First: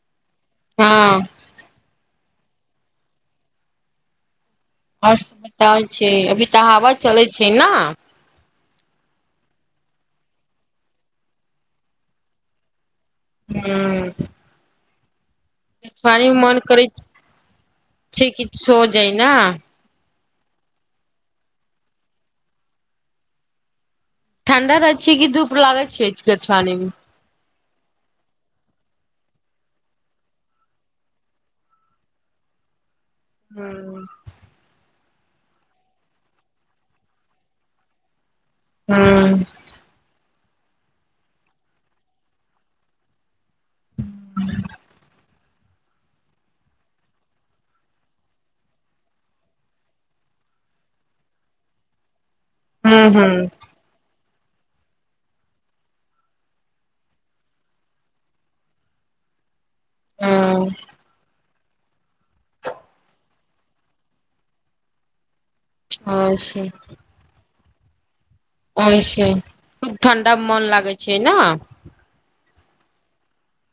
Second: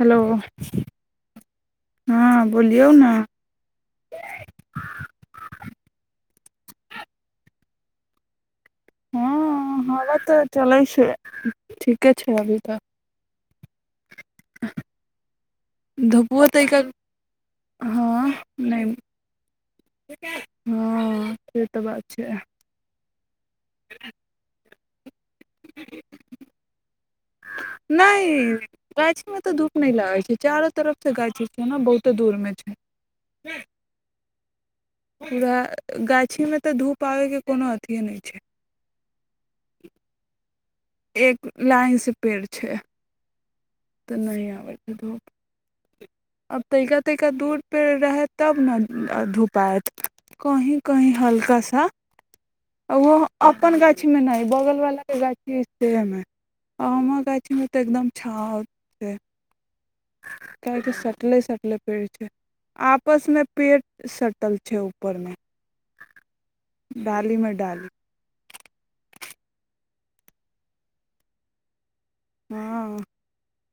hello हँ हँ बोलियौ न [unintelligible] छै अभी तऽ हावा चलै छै न' हँ हावा तऽ चलै छै ठीके छै अभी तऽ हूँ मे धुपबो मन त' करै एकर छै हँ कि सो नहि जाइ ने हँ से तऽ बात छै ठाढ़ रहय छै कि धूप लागत मे [unintelligible] नै गाछी मे तऽ धूप न लागै छै चारो तरफ त गाछी छै न बहुते दूर मे मे छै हँ पूरा गाछी में तऽ धूप आबय के कोनो अथिये नहि छै हुँ एक लाइन सँ पेड़ छै तऽ नहि आबै छै धूप आब तइका तइका दूर पे रहय तब न धूप आएत कही कही हल्का सा ह ह ओहो ह अपन गाछी मे नइ बगल बाला के गाछी अछि तेहै मे आम' गाछी मे त' एकदम छाव छै ह कियैकी सटले स लग रहै छै आपस मे पेड़ सटल छै ऊपर मे हँ छै डाली [inaudible] और छै खूब ठण्डा म' मोन लागै छै न हँ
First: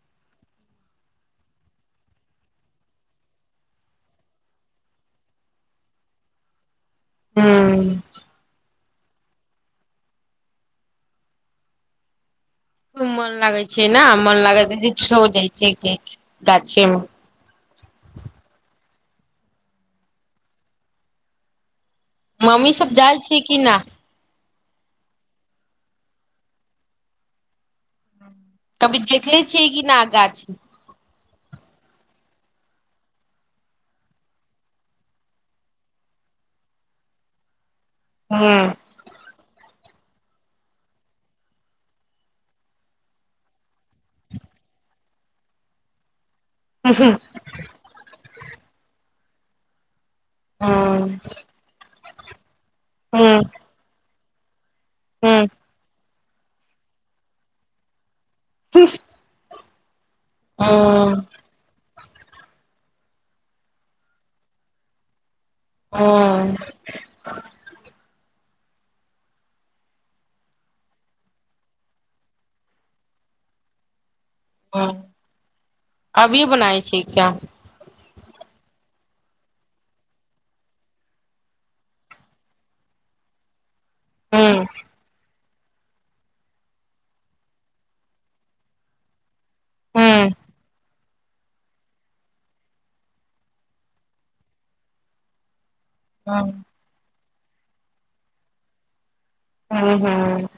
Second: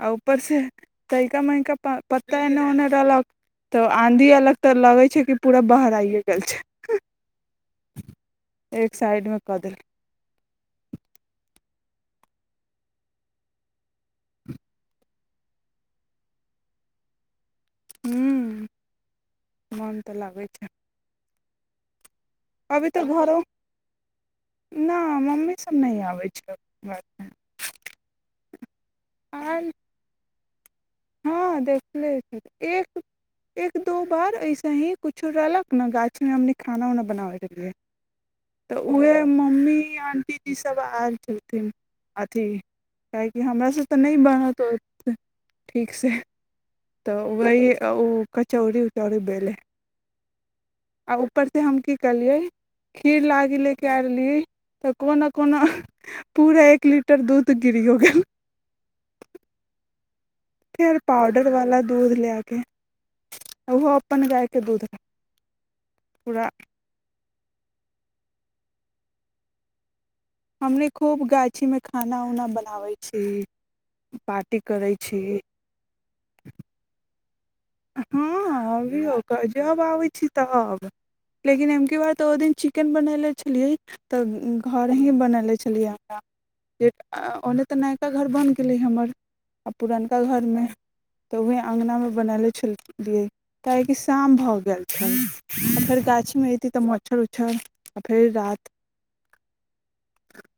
आ उपर से तैका मैका प पत्ता एन्ने ओने रहलो तऽ आँधी एलक तऽ लगय छै कि पूरा बहराइए गेल छै हँ एक साइड मे पदल खूब मन लागै छै न' मन लागे छय की छो दै छै गाछिमे हूँ मन तऽ लागै छै मम्मी अभी सब तऽ जाइ घरो छै कि नै न' मम्मी सब नहि आबै छै घुमे कभी देखले छियै कि नै गाछी हँ देखले हेतय एक एक दो बार ऐसे ही कुछो रहलक न गाछमे हमनी खाना उना बनाबैक रहलियै ह तऽ उहय मम्मी आंटी जी सब आयल छेलथिन अथी काहे की हमरा से तऽ नहि बनत ओ ते ठीक से तऽ वही ओ कचौड़ी उचौड़री बेले आ ऊपर से हम की कलियै ह खीर ह लागी ले के आ रहलियै तऽ कोना हूं कोना पूरा एक लीटर दूध गिरियो गेल हम्म फेर पाउडर बाला दूध ले आके ओहो अपन गायके दूध रहै हहुँ हमनी खूब गाछीमे खाना उना बनाबै छी पार्टी करै हूं छी अभी बनाय छियै किया हँ अबियौ त जब आबै छी तब लेकिन एमक बार तऽ ओ दिन चिकेन बनेले छलियै तऽ हूं घर ही बनेले छ छलियै जे ओने तऽ नयका घर बनि गेलै हमर आ पुरनका हूं घर मे तऽ वेह अगना मे बनाले छै छिय काहेकि शाम भऽ गेल छै फेर हूं गाछी हूं मे एऐती तऽ मच्छर अच्छा आ फेर रात हँ हुँ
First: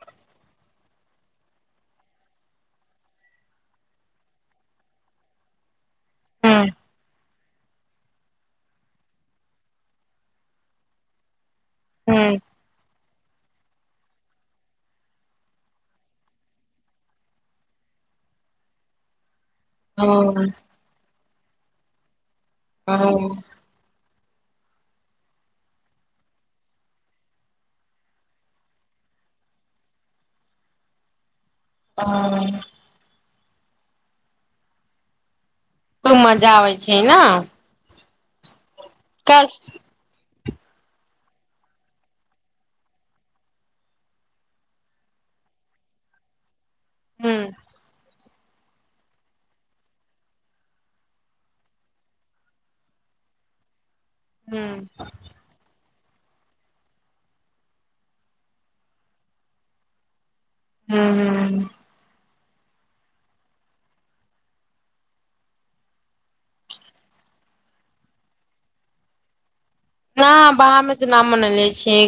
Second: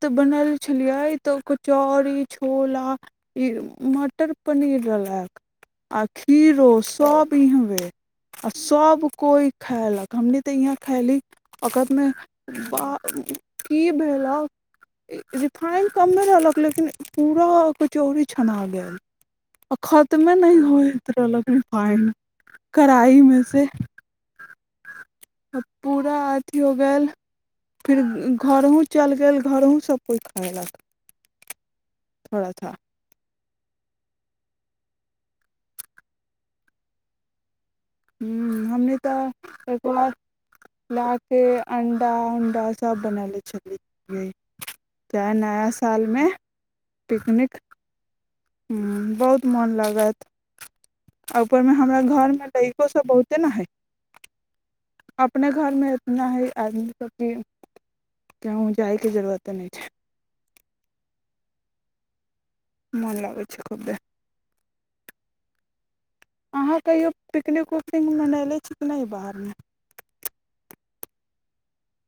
त बनल छलीये त कचौड़ी छोला इ मटर पनीर रहल आ खिरो हूं सभ पीेहंबे आ सब कोइ खयलक हमनी तऽ यहाँ खैली अकत मे हूं ब कि भेलो रिफाइन कममे रहलक लेकिन पूरा कचौरी छना गेल आ खतमे हूं नहि होइत रहलक रीफाइन कड़ाई हूं मे से पूरा अथी हो गेल फेर घरहूँ चलि गेल घरहुँ सभकोइ खयलक हं थोड़ा सा त मजा आबैछै ने ह हमनी तऽ एक बार ला कऽ अण्डा उण्डा सभ बनने छलीयै से नया सालमे हूं पिकनिक हूं बहुत मोन लागत आ ऊपर मे हमरा घर मे इको सब बहुते ने है हूं अपने घरमे न ह आदमी सबके केहूं जाइ के जरूरत नहि छै हूं हूं मन लागै छै खुबे अहाँ कहियो पिकनिको कि मनयने छीकि नहि बाहरमे न बाहरमे तऽ न मनेले छियै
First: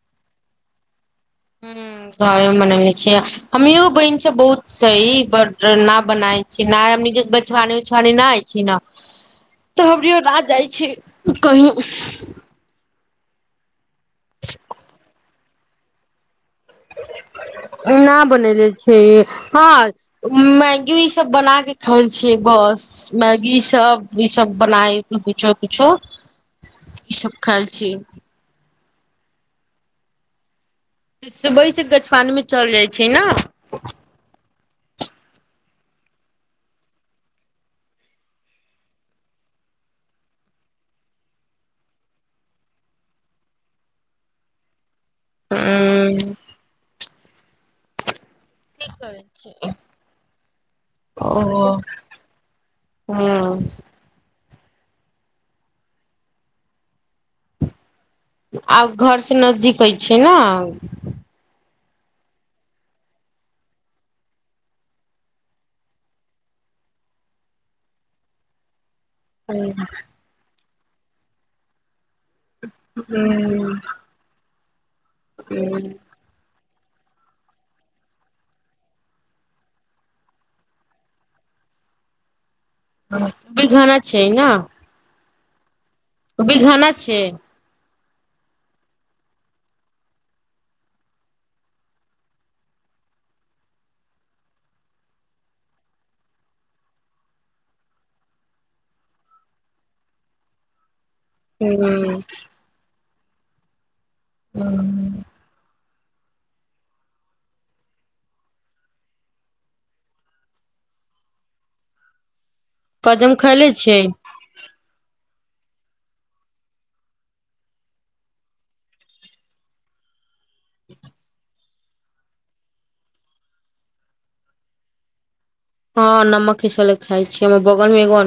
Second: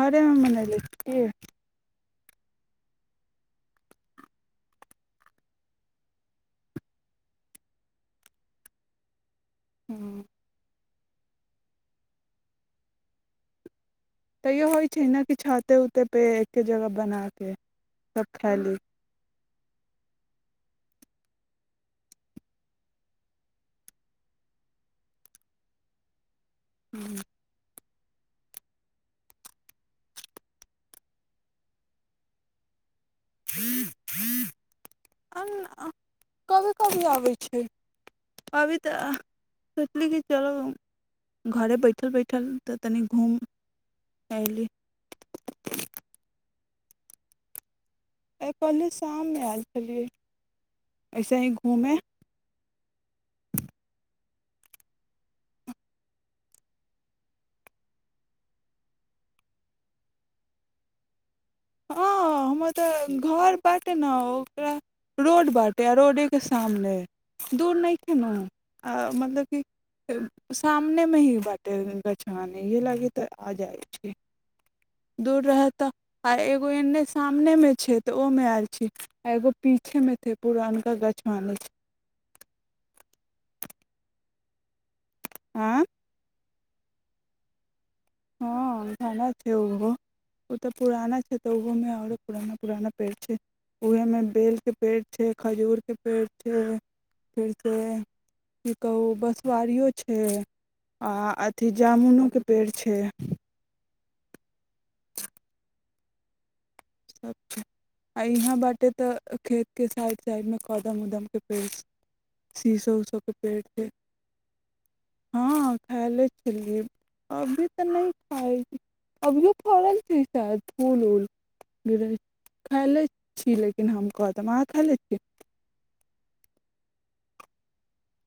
घरेमे मनइले छियै हहुँ घरे मे मनेने छियै हमीयो बहिन छ बहुत छही बड न बनाय न एमनी क बचवानी उछवानी नहि होय छै न तऽ ह्म हमरियो ना जाइ छै कही तैयो होइ छै न कि छाते उते पे एके जगह बना कऽ न सभ बनेले खायली छिय हँ मैगी ई सब बना के खैल छियै बस मैगी सब ई सब बनाय के कुछो कुछो ई सब खायल छी सुबहि सँ गछवानि मे चलि जाइ छिये ने अ कभी कभी आबै छै अवि त सोचली कि चलो घरे बैठल बैठल तऽ तनि घूम अयली हूं त कहलले करै शाममे छी आयल छलियै ऐसे ही घूमे हँ आव घर से नजदीक अछि न हँ हमर तऽ घर बाटे न ओकरा रोड बाटै आ रोडेके सामने दूर नइखे नु अ मतलब की हूँ सामने मे ही बाटे गछ ह य लागे तऽ आ जाय छ दूर रह त आ ए गो एन्ने सामने मे छै तऽ ओ मे आयल छी आ एगो पीछे मे छैे पुरनका गछ मानै छै भी घाना छै न आँ ओ भी घाना छै हाँ घाना छै ओहो ओ तऽ पुराना छै तऽ ओहोमे आओरो पुराना पुराना पेड़ छै उएहेमे बेलके पेड़ छै खजूरके पेड़ छै फेरसे की कहू बसवाड़ीयो छै आ अथि जामुनोके पेड़ छै [unintelligible] [unintelligible] आ यहाँ बाँटे तऽ खेतके साइड साइडमे कदम उदम के पेड़ छै शीशो उसो के कदम खैले पेड़के छियै [unintelligible] अभी तऽ नहि खाई अभियो फड़ल छै श बूलोल गिरै खाय ले छी लेकिन हम कहतब अहाँ खाय ले छियै हाँ नमक खैस ल खाय छे हमर बगल मे एगो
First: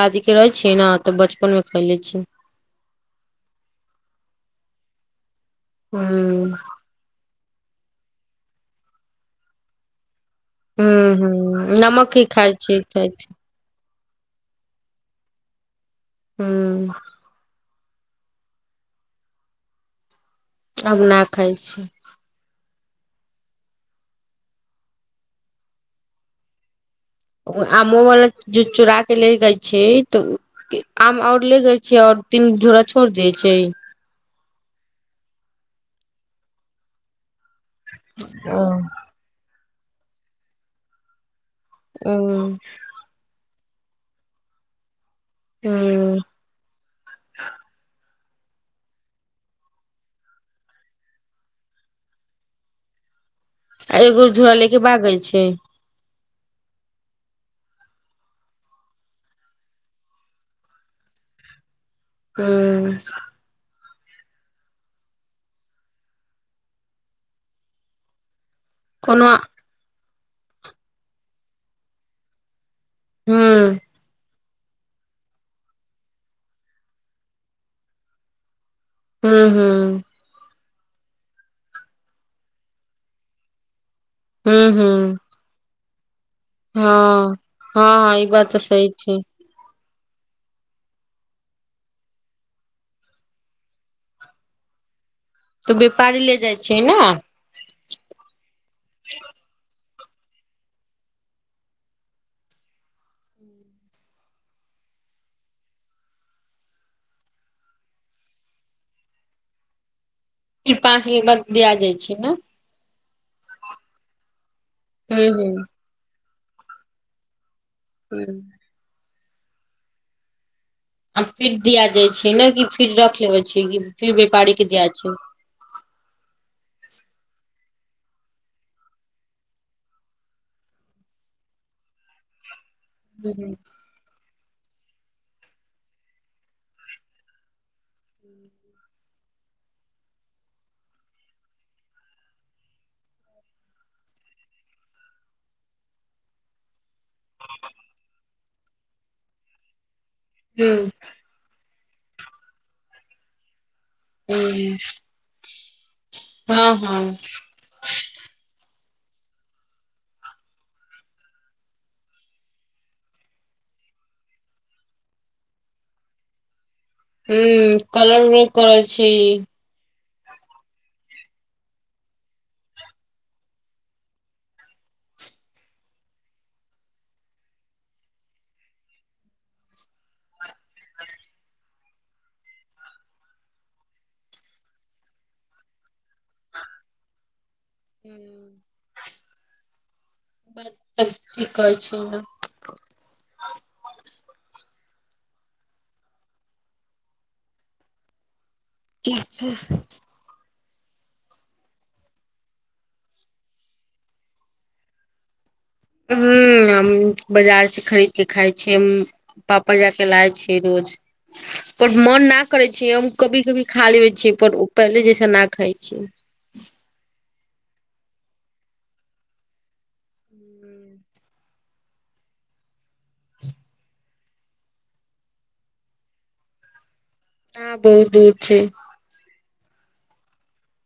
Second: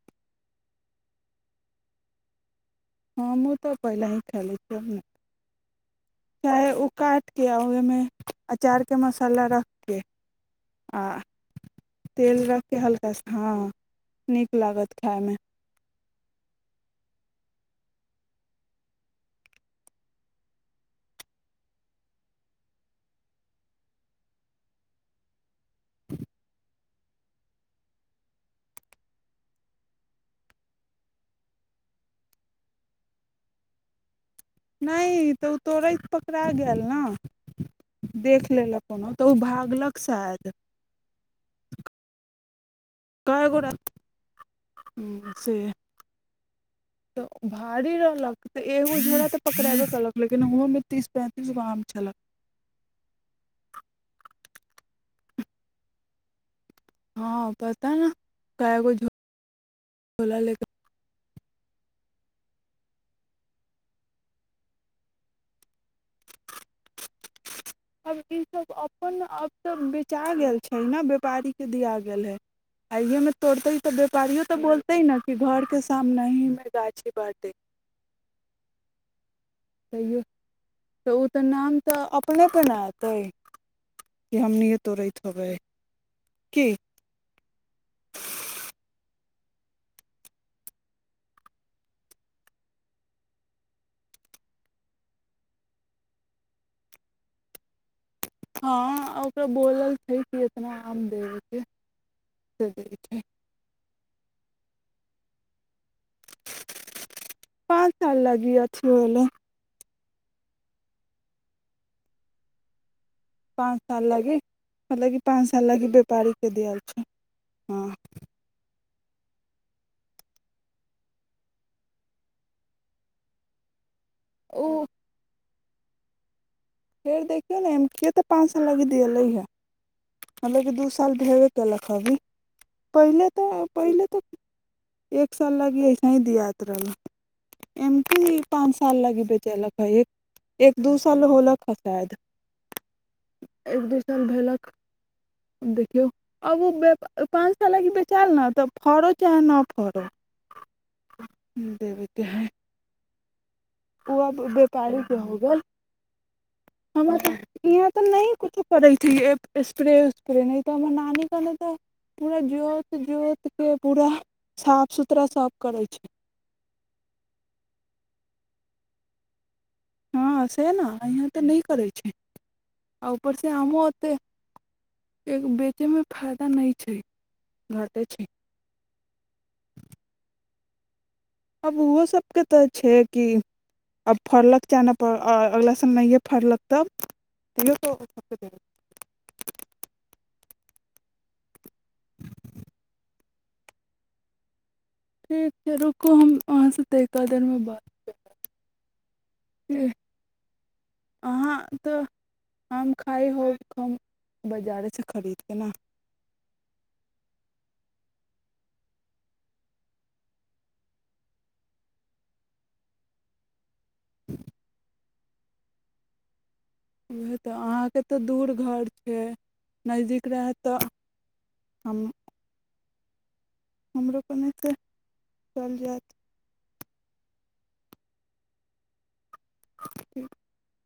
दादी के रहै छियै ने तऽ बचपन मे खाले छीयै [unintelligible] हमहु तऽ पहिल ही खेले छिय हूं चाहे ओ काठ के आ ओे में अचार के मसाला रख के आ ह्म ह्म नमके ही तेल खाय रख के छी खाय हल्का सा छी हँ नीक लागत खायमे हूम आब ना खाइ छी आमो वाला जे चूड़ा के ले गय छै तऽ आम आओर ले गय छै ओर तीन झोड़ा छोड़ दैय छै नहि तऽ ओ तोड़ैत पकड़ा गेल ना देख ओ लेलक कोनो तऽ ओ भागलक शायद [unintelligible] [unintelligible] हूं तऽ भारी रहलक तऽ एगो झोड़ा तऽ पकड़ेबो केलक लेकिन ओहोमे तीस पैंतीस गो आम छलै आ एगो झोला लेके भागल छै हाँ पता ना केगो झोला लेेके ह [unintelligible] आब इसभ अपन कोनो आप तऽ बेचा गेल छै ने व्यापारीके दिया गेल हैय आइयए मे हूं तोड़ तो ह त व्यपारी हऽ तऽ बोलतेै न कि घर के सामने ही मे गाछी बाटे हूम हूम तैयो तऽ ओ तऽ नाम तऽ अपनेके न होइत कि हमनीए तोड़ित हैबै हाँ हाँ हाँ ई बात तऽ सही छै तऽ व्यापारी ले जाइ छियै ना हाँ ओकरा बोलल छै कि इतना आम देबैके [unintelligible] पाँच साल लागि अथि भेलयै फर पाँच ग बाद द जाइ छै ने पाँच साल लागी मतलब क हूँ पाँच साल हूँ लागी व्यापारी के दैयाल छै हँ [unintelligible] आ फिर दिया जाइ छै ने कि फिर रख लेबै छी फिर व्यापारी के ओ दिया छै फेर देखियौ ने एम किए तऽ पाँच सौ लगि दियलै हे हमे एक दू साल भेबे कैलक स अभी पहिले हूँ हूँ तऽ पहिले तऽ एक साल लागियइ ऐसा ही दियात रहल एम कि पाँंच साल लागी बेचेलक है एक एक दू साल होलक क फैद [unintelligible] एक दू साल भेलक देखियौ आब ओ पाँच साल लागी बेचायल ने तऽ फरो चाहे न फरो हूं देबे के है उ आप हूँ व्यापारी के हो गेल हँ हँ हम यहाँ तऽ नहि कुछो करै छै स्प्रे उस्प्रे नहि तऽ हमर नानी के ने तऽ पूरा जोत जोत के पूरा साफ सुथरा सभ करै छै हूं कलर उलर करै छी हँ से न यहाँ तऽ नहि करै छै आ ऊपरसँ आमो ओते एक बेचयमे फायदा नहि छै घटै छै [inaudible] आब ओहो सबके तऽ छै कि आब फड़लक चाहे न पर आ अगला साल नहिए फड़लक तब [unintelligible] बात तब ठीक कहै छै ने ठीक छै रुक क छ अहाँ तऽ आम खाइ होब खूम बाजारेसँ खरीदके ने हूँ हम बजार से खरीद के खाय छै पापा जा के लाय छै रोज पर मन न करै छै हम कभी कभी खा लेबै छियै पर पहिले जैसे न खाइ छीयै उएह तऽ अहाँके तऽ दूर घर के नजदीक रहत तऽ हम [inaudible] रुक ने तँ चल जात हँ बहुत दूर छै [inaudible]